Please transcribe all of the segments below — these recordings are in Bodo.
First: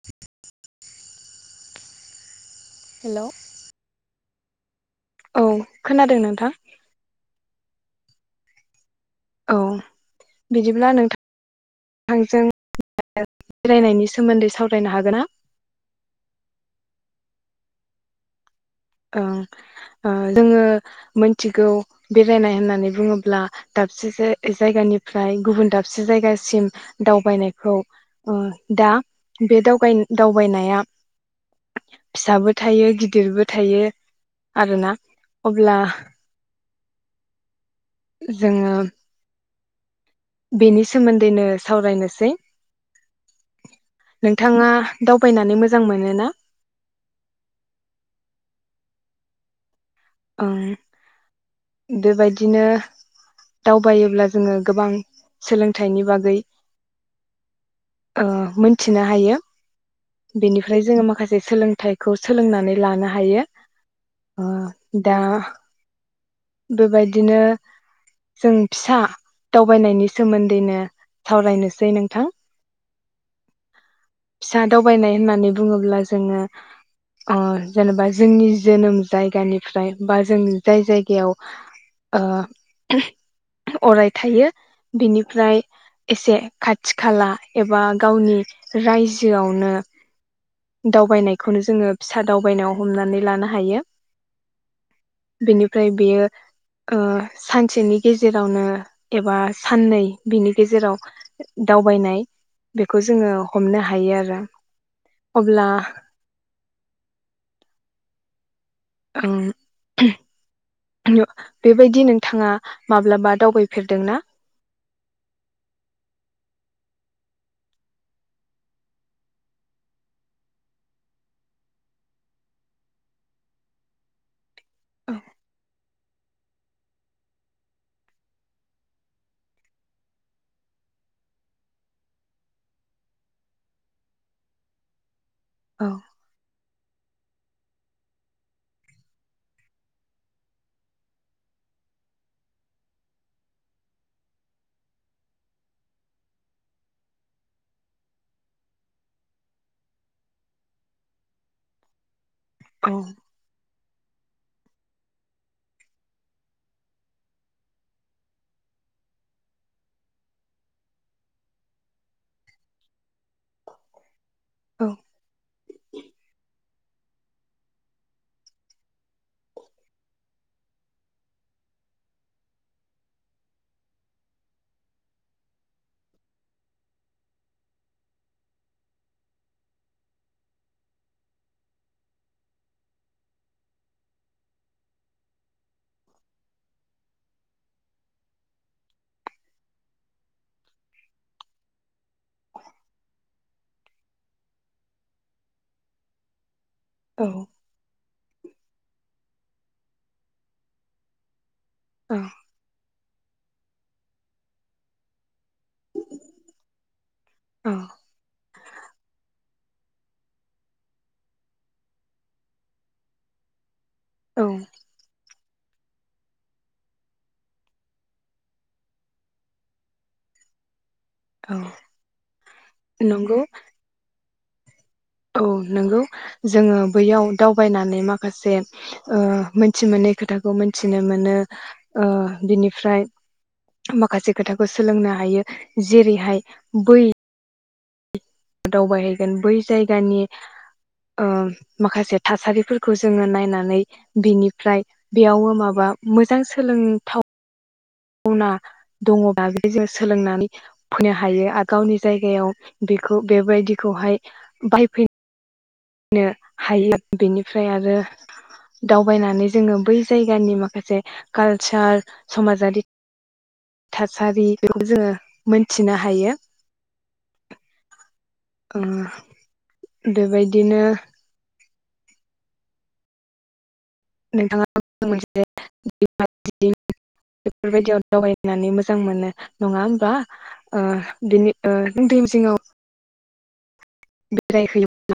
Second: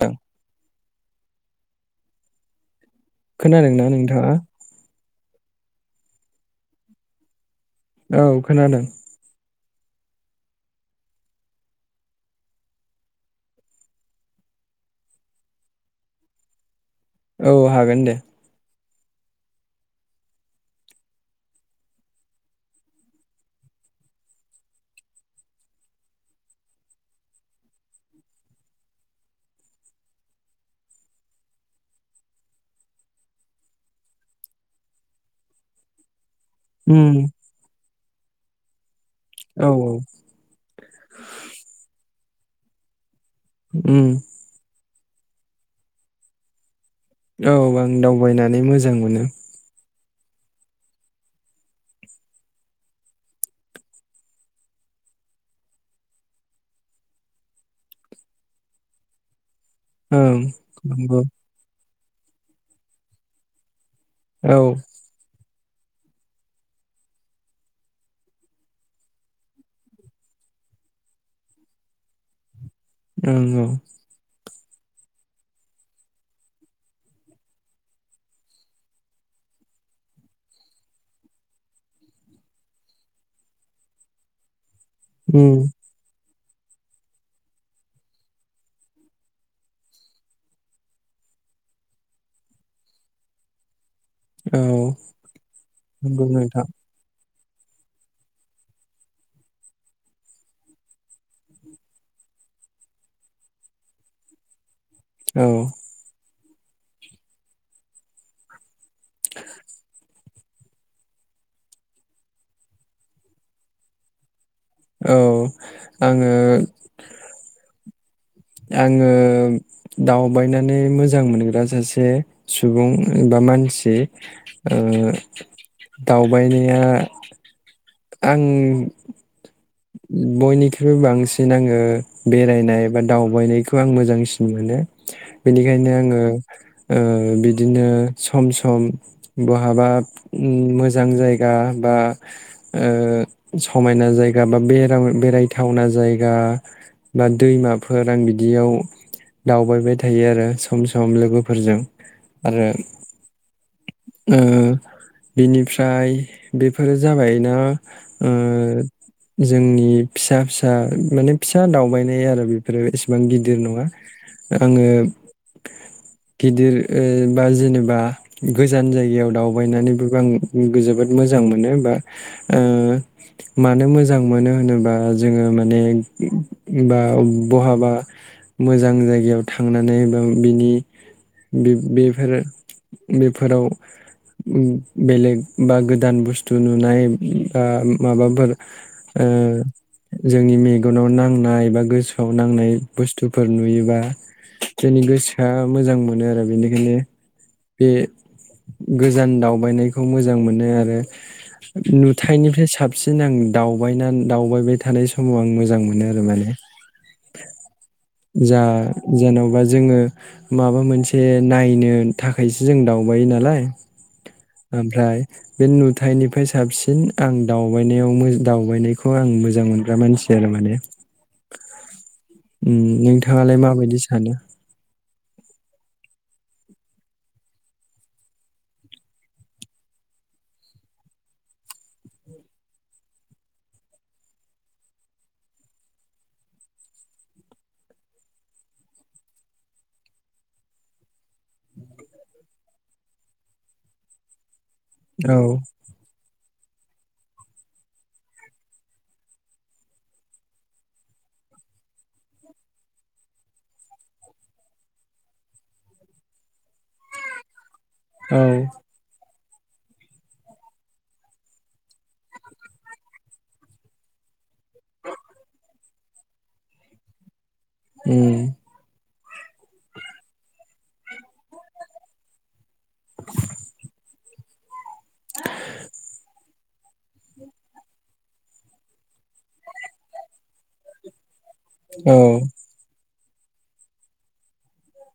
औ हेलौ खोनादोंना नोंथाङा औ खोनादों नोंथां औ खोनादों। औ बिदिब्ला नोंथां नोंथांजों बेरायनायनि सोमोन्दै सावरायनो हागोन ना? औ हागोन दे ओ ओ जोङो मिथिगौ बेरायनाय होननानै बुङोब्ला दाबसे जायगानिफ्राय गुबुन दाबसे जायगासिम दावबायनायखौ दा बे दावबायनाया फिसाबो थायो गिदिरबो थायो आरोना अब्ला। ओम जोङो औ औ बेनि सोमोन्दैनो सावरायनोसै उम नोंथाङा दावबायनानै मोजां मोनो ना। औ आं दावबायनानै मोजां मोनो। ओ बेबायदिनो दावबायोब्ला जोङो गोबां सोलोंथाइनि बागै ओ मोनथिनो हायो। ओं बेनिफ्राय जोङो नंगौ माखासे सोलोंथाइ। खौ सोलोंनानै लानो हायो। अ औ दा बेबायदिनो जों फिसा दावबायनायनि सोमोन्दैनो सावरायनोसै नोंथां। ओं औ। फिसा दावबायनाय होननानै बुङोब्ला जोङो अ जेनेबा जोंनि जोनोम जायगानिफ्राय बा जों जाय जायगायाव ओ अराय थायो। उम बिनिफ्राय एसे खाथि खाला एबा गावनि रायजोआवनो दावबायनायखौनो जोङो फिसा दावबायनायाव हमनानै लानो हायो औ बेनिफ्राय बेयो नंगौ नोंथां ओ सानसेनि गेजेरावनो एबा साननै बिनि गेजेराव दावबायनाय बेखौ जोङो हमनो हायो आरो औ अब्ला ओं [unintelligible] नो बेबायदि नोंथाङा माब्लाबा दावबायफेरदोंना? औ आङो आङो दावबायनानै मोजां मोनग्रा सासे सुबुं बा मानसि ओ [unintelligible] दावबायनाया आं बयनिख्रुइ बांसिन आङो बेरायनाय बा दावबायनायखौ आं मोजांसिन मोनो औ बिनिखायनो आङो ओ बिदिनो सम सम बहाबा उम मोजां जायगा बा ओ समायना जाय गाबा बेराव बेरायथावना जायगा बा दैमाफोर आं बिदियाव दावबायबाय थायो आरो सम सम लोगोफोरजों आरो औ ओ बिनिफ्राय बेफोरो जाबाय ना ओ जोंनि फिसा फिसा माने फिसा दावबायनाय आरो बेफोरो एसेबां गिदिर नङा औ आङो गिदिर ओ बा जिनेबा गोजान जायगायाव दावबायनानैबो आं जोबोद मोजां मोनो बा ओ मानो मोजां मोनो होनोबा जोङो माने बा बहाबा मोजां जायगायाव थांनानै बा बिनि बे बेफोर बेफोराव बेलेग बा गोदान बुस्थु नुनाय बा माबाफोर ओ जोंनि मेगनाव नांनाय बा गोसोआव नांनाय बुस्थुफोर नुयोबा जोंनि गोसोआ मोजां मोनो आरो बिनि खायनो औ बे गोजान दावबायनायखौ मोजां मोनो आरो औ नुथायनिफ्राय साबसि [unintelligible] दावबायनान दावबाय बाय थानाय समाव आं मोजां मोनो आरो माने जा जेन' बा जोङो माबा मोनसे नायनो थाखायसो जों दावबायो नालाय औ ओमफ्राय बे नुथायनिफाय साबसिन आं दावबायनायाव मो दावबायनायखौ आं मोजां मोनग्रा मानसि आरो माने औ उम नंगौ नोंथाङालाय माबायदि सानो? औ नोंगौ जोङो बैयाव दावबायनानै माखासे ओ मोनथि मोनै खोथाखौ मोनथिनो मोनो ओ बिनिफ्राय माखासे खोथाखौ सोलोंनो हायो जेरैहाय बै दावबायहैगोन बै जायगानि ओ माखासे थासारिफोर खौ जोङो नायनानै बिनिफ्राय औ बेयावो माबा मोजां सोलों थाव वना दङबा बे जों सोलोंनानै फैनो हायो आ गावनि जायगायाव बिखौ बेबायदिखौहाय बायफै नो हायो आ बेनिफ्राय आर रो औ दावबायनानै जोङो बै जायगानि माखासे कालचार समाजारि थासारि बेखौ जोङो मोनथिनो हायो उम ओ बेबायदिनो [inaudible] नोंथाङा आ मोनसे [unintelligible] बेफोरबायदियाव दावबायनानै मोजां मोनो नङा होमबा ओ बिनि ओ नों औ दैमा जिङाव बेराय हैयोब्ला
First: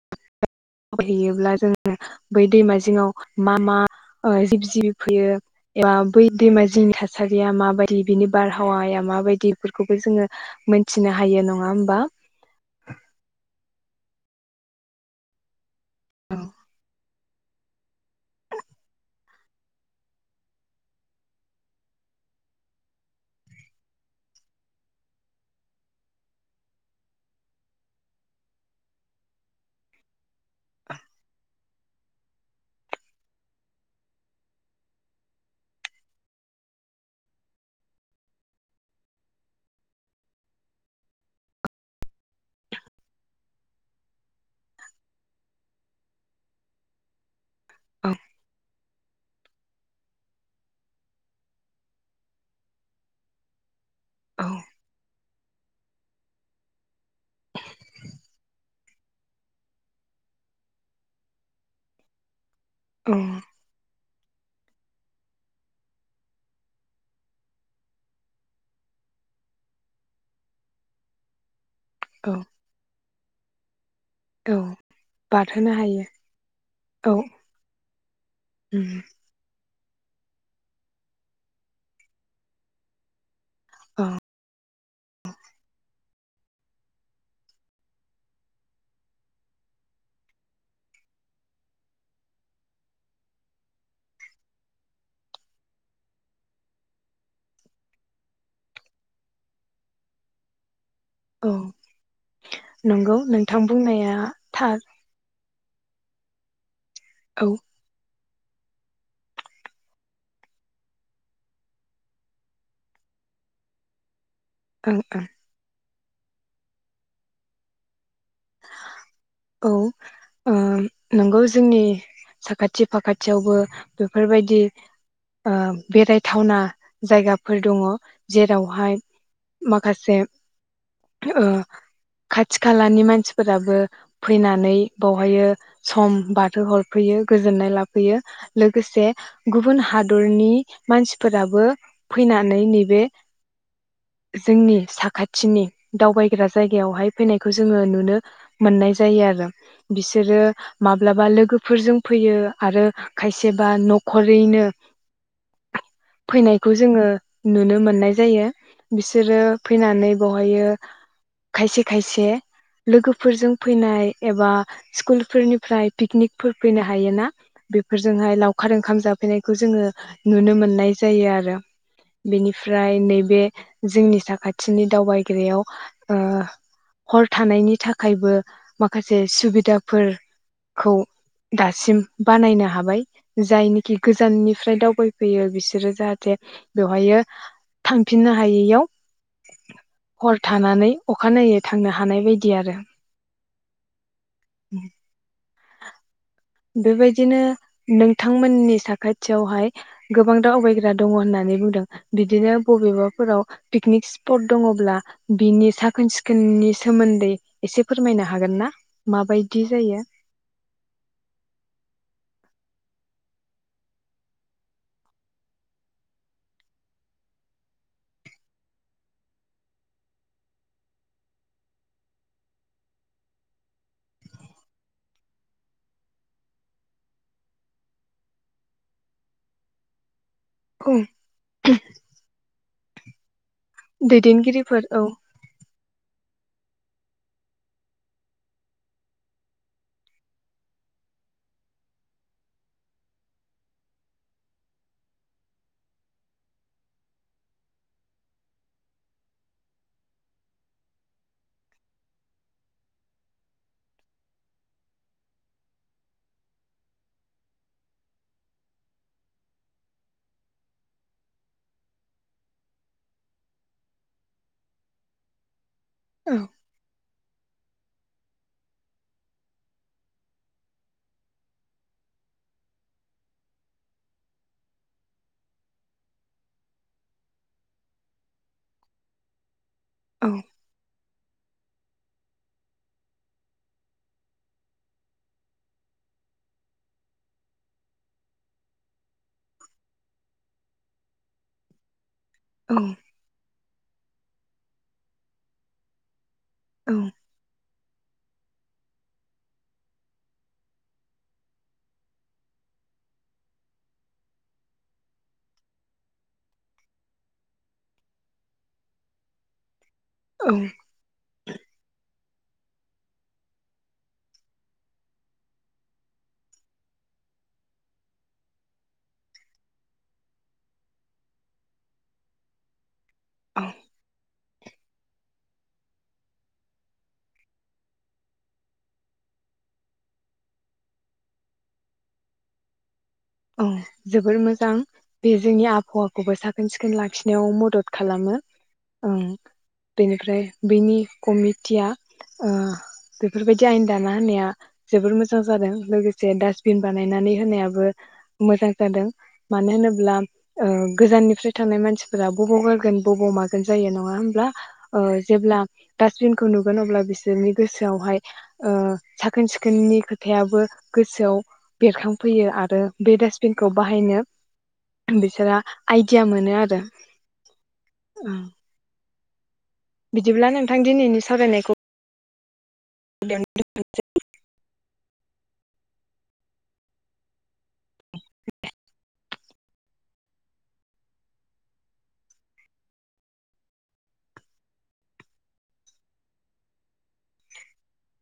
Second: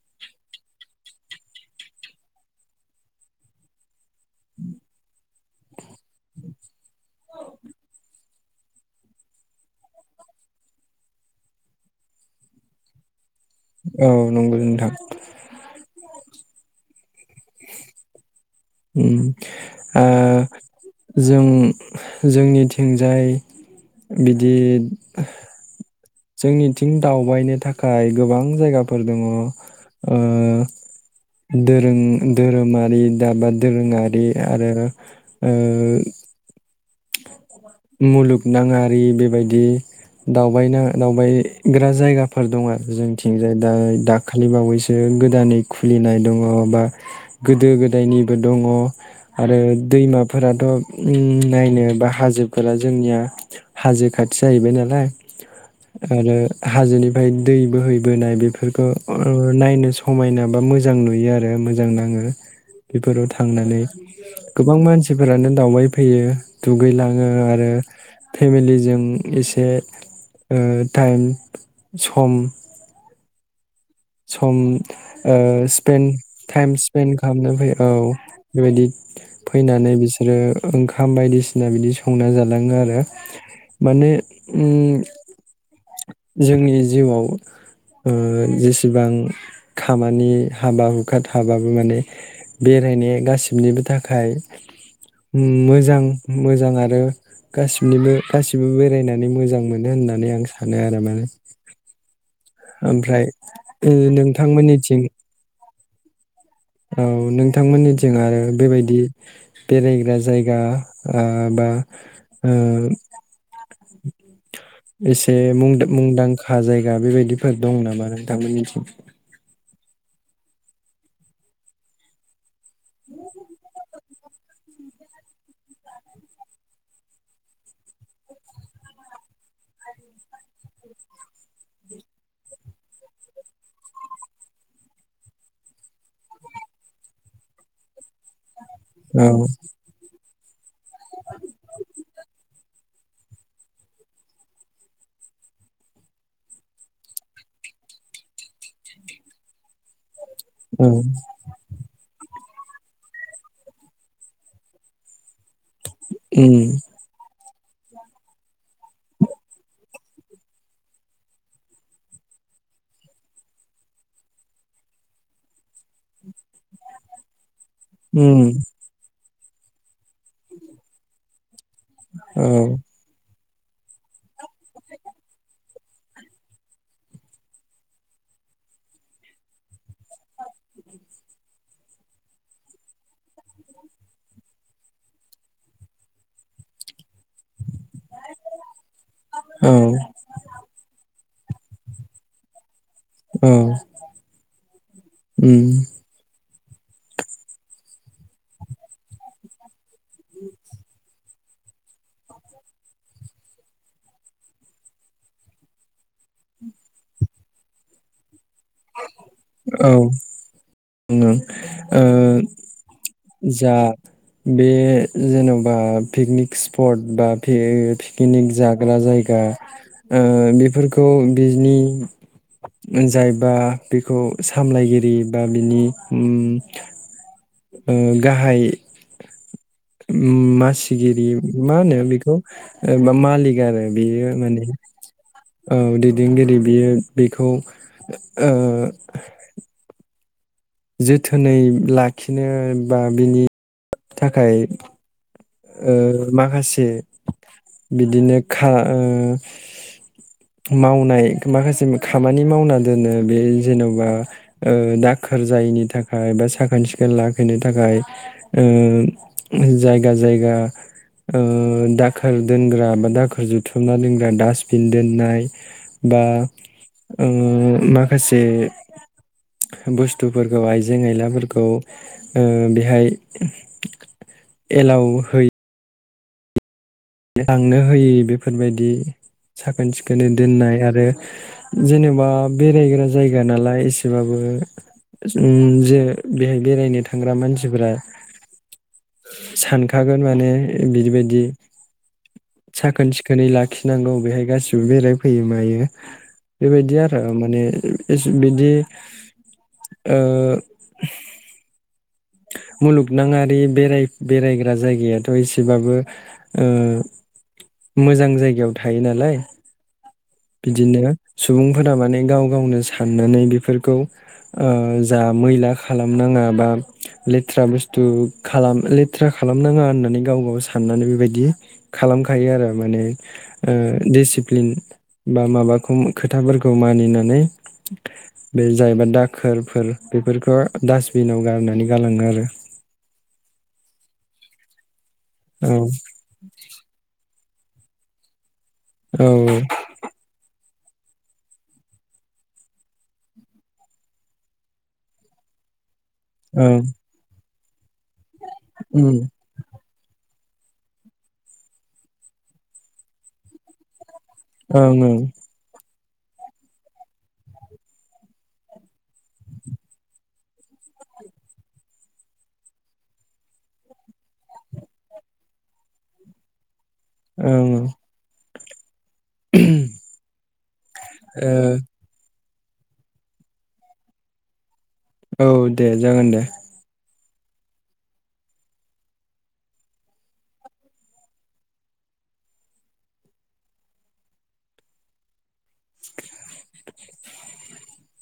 बेराय हैयोब्ला जोङो बै दैमा जिङाव मा मा अ जिब जिबि फैयो एबा बै दैमा जिनि थासारिया माबायदि बिनि बारहावाया माबायदि बेफोरखौबो जोङो मोनथिनो हायो नङा होमबा औ नंगौ नोंथां ओम ओ जों जोंनिथिंजाय बिदि जोंनिथिं दावबायनो थाखाय गोबां जायगाफोर दङ ओ दोरों धोरोमारि दाबा दोरोङारि आरो ओ मुलुगनााङारि बेबायदि दावबायनो दावबायग्रा जायगाफोर दङ आरो जोंथिंजाय दा दाखालि बावैसो गोदानै खुलिनाय दङ बा गोदो औ गोदायनिबो दङ आरो दैमाफोराथ' नायनो बा हाजोब फोरा जोंनिया हाजो खाथि औ जाहैबाय नालाय आरो हाजोनिफ्राय दै बोहैबोनाय बेफोरखौ ओ नायनो समायना बा मोजां नुयो आरो मोजां नाङो औ बेफोराव थांनानै गोबां मानसिफोरानो दावबाय फैयो दुगैलां ओ आरो फेमिलिजों एसे ओ टाइम औ सम औ सम बारहोनो स्पेन हायो टाइम औ स्पेन्ड खालामनो फै औ बेबायदि उम फैनानै नै बिसोरो ओंखाम बायदिसिना बिदि संना जालाङो आरो औ माने उम जोंनि जिउआव ओ जेसे बिबां खामानि हाबा हुखा थाबाबो माने बेरायनाया गासिनिबो थाखाय मोजां मोजां आरो गासिनिबो गासिबो बेरायनानै मोजां मोनो होननानै आं सानो आरो मा बे औ नंगौ ओमफ्राय नोंथां ओ बुंनाया थार नोंथांमोननिथिं औ नोंथांमोननिथिं आरो बेबायदि बेरायग्रा जायगा ओ बा ओ ओं एसे मुंदां मुंदांखा जायगा बेबायदिफोर दं नामा नोंथांमोननिथिं औ ओ नंगौ जोंनि साखाथि फाखाथियावबो बेफोरबायदि ओ बेरायथावना जायगाफोर दङ जेरावहाय माखासे ओ खाथि खालानि मानसि फोराबो फैनानै बावहाय सम बारो हरफैयो गोजोननाय लाफैयो। लोगोसे औ गुबुन हाद दरनि मानसिफोराबो फैनानै नैबे जोंनि साखाथिनि दावबायग्रा जायगायावहाय फैनायखौ जोङो नुनो मोननाय जायो आरो बिस बिसोरो औ माब्लाबा लोगोफोरजों फैयो आरो खायसेबा न'खरैनो। उम फैनायखौ जोङो। नुनो मोननाय जायो बिसोरो फैनानै बेवहायो खायसे खायसे लोगोफोरजों फैनाय एबा स्कुलफोरनिफ्राय पिकनिकफोर फैनो हायोना। बेफोरजोंहाय उम लावखार ओंखाम जाब फैनायखौ जोङो। नुनो मोननाय जायो आरो। रो औ बेनिफ्राय नैबे जोंनि साखाथिनि दावबायग्रयाव ओ हर थानायनि थाखायबो माखासे सुबिदाफोरखौ दासिम बानायनो हाबाय जायनिखि गोजाननिफ्राय दावबायफैयो बिसोरो जाहाथे बेवहायो। थांफिननो हायैयाव औ हर थानानै अख अखानायै थांनो हानाय बायदि। बिदि आरो औ उम बेबायदिनो नोंथांमोननि साखाथियावहाय गोबां दावबायग्रा दङ होननानै बुंदों बिदिनो बबेबाफोराव पिकनिक स्पट दङब्ला बिनि साखोन सिखोननि सोमोन्दै एसे फोरमायनो हागोन ना? माबायदि औ जायो। ओ जा बे जेन'बा पिकनिक स्पट बा पि पिकनिक जाग्रा जायगा ओ बेफोरखौ बिनि जायबा। बेखौ सामलायगिरि बा बिनि उम ओ गाहाय औ मासिगिरि मा होनो बेखौ मालिक आरो बेयो माने दैदेनगिरिफोर औ औ दै दैदेनगिरि बियो बेखौ ओ जोथोनै लाखिनो बा बिनि थाखाय ओ माखासे बिदिनो खा ओ मावनाय माखासे खामानि मावना दोनो बे जेन'बा ओ दाखोर जायैनि थाखाय बा साखोन सिखोन लाखिनो थाखाय। ओ जायगा जायगा ओ दाखोर दोनग्रा बा दाखोर जुथुमना दोनग्रा डास्टबिन दोननाय बा औ ओ माखासे बुस्थुफोरखौ आइजें आयलाफोरखौ ओ बेहाय एलाव होय लांनो होयै बेफोरबायदि साखोन सिखोनै औ दोननाय आरो जेनेबा बेरायग्रा जायगा नालाय एसेबाबो उम जे बेहाय बेरायनो थांग्रा मानसिफोरा सानखागोन माने बिदि बायदि। साखोन सिखोनै लाख खिनांगौ बेहाय गासिबो बेरायफैयो मायो। औ बेबायदि आरो माने एस बिदि ओ मुलुगनाङारि बेराय बेरायग्रा जायगायाथ' एसेबाबो ओ मोजां जायगायाव थायो नालाय। औ बिदिनो सुबुंफोरा माने गाव गावनो साननानै बिफोरखौ ओ जा मैला खालामनाङा बा लेथ्रा बुस्थु खालाम लेथ्रा खालामनाङा होननानै गाव गाव साननानै बेबायदि खालामखायो आरो माने औ ओ देसिब फ्लिन बा माबाखौ खम खोथाफोरखौ मानिनानै बे जायबा दाखोरफोर बेफोरखो डास्टबिनाव गारनानै गालाङो आरो। औ जोबोर मोजां। बे जोंनि औ आबहावाखौबो साखोन सिखोन लाखिनायाव मद दद खालामो। ओं औ बेनिफ्राय बेनि कमिटिया ओ बेफोरबायदि आयेन दाना होनाया जोबोर मोजां जादों लोगो जे औ डासबिन बानायनानै होनाया मोजां जादों ओं मानो होनोब्ला ओ गोजाननिफ्राय थांनाय मानसिफोरा बबाव गारगोन बबाव मागोन जायो नङा होम ब्ला ओं ओ ओं जेब्ला डास्टबिनखौ नुगोन अब्ला बिसोरनि गोसोआवहाय ओ साखोन सिखोननि खोथायाबो गोसोआव बेरखांफैयो आरो बे डास्टबिनखौ बाहायनो बिसोरहा आइडिया मोनो आरो। ओं औ। उम बिदिब्ला नोंथां दिनैनि ओ सावरायनायखौ बेयावनो दोनथ'नसै। औ दे जागोन दे। [inaudible]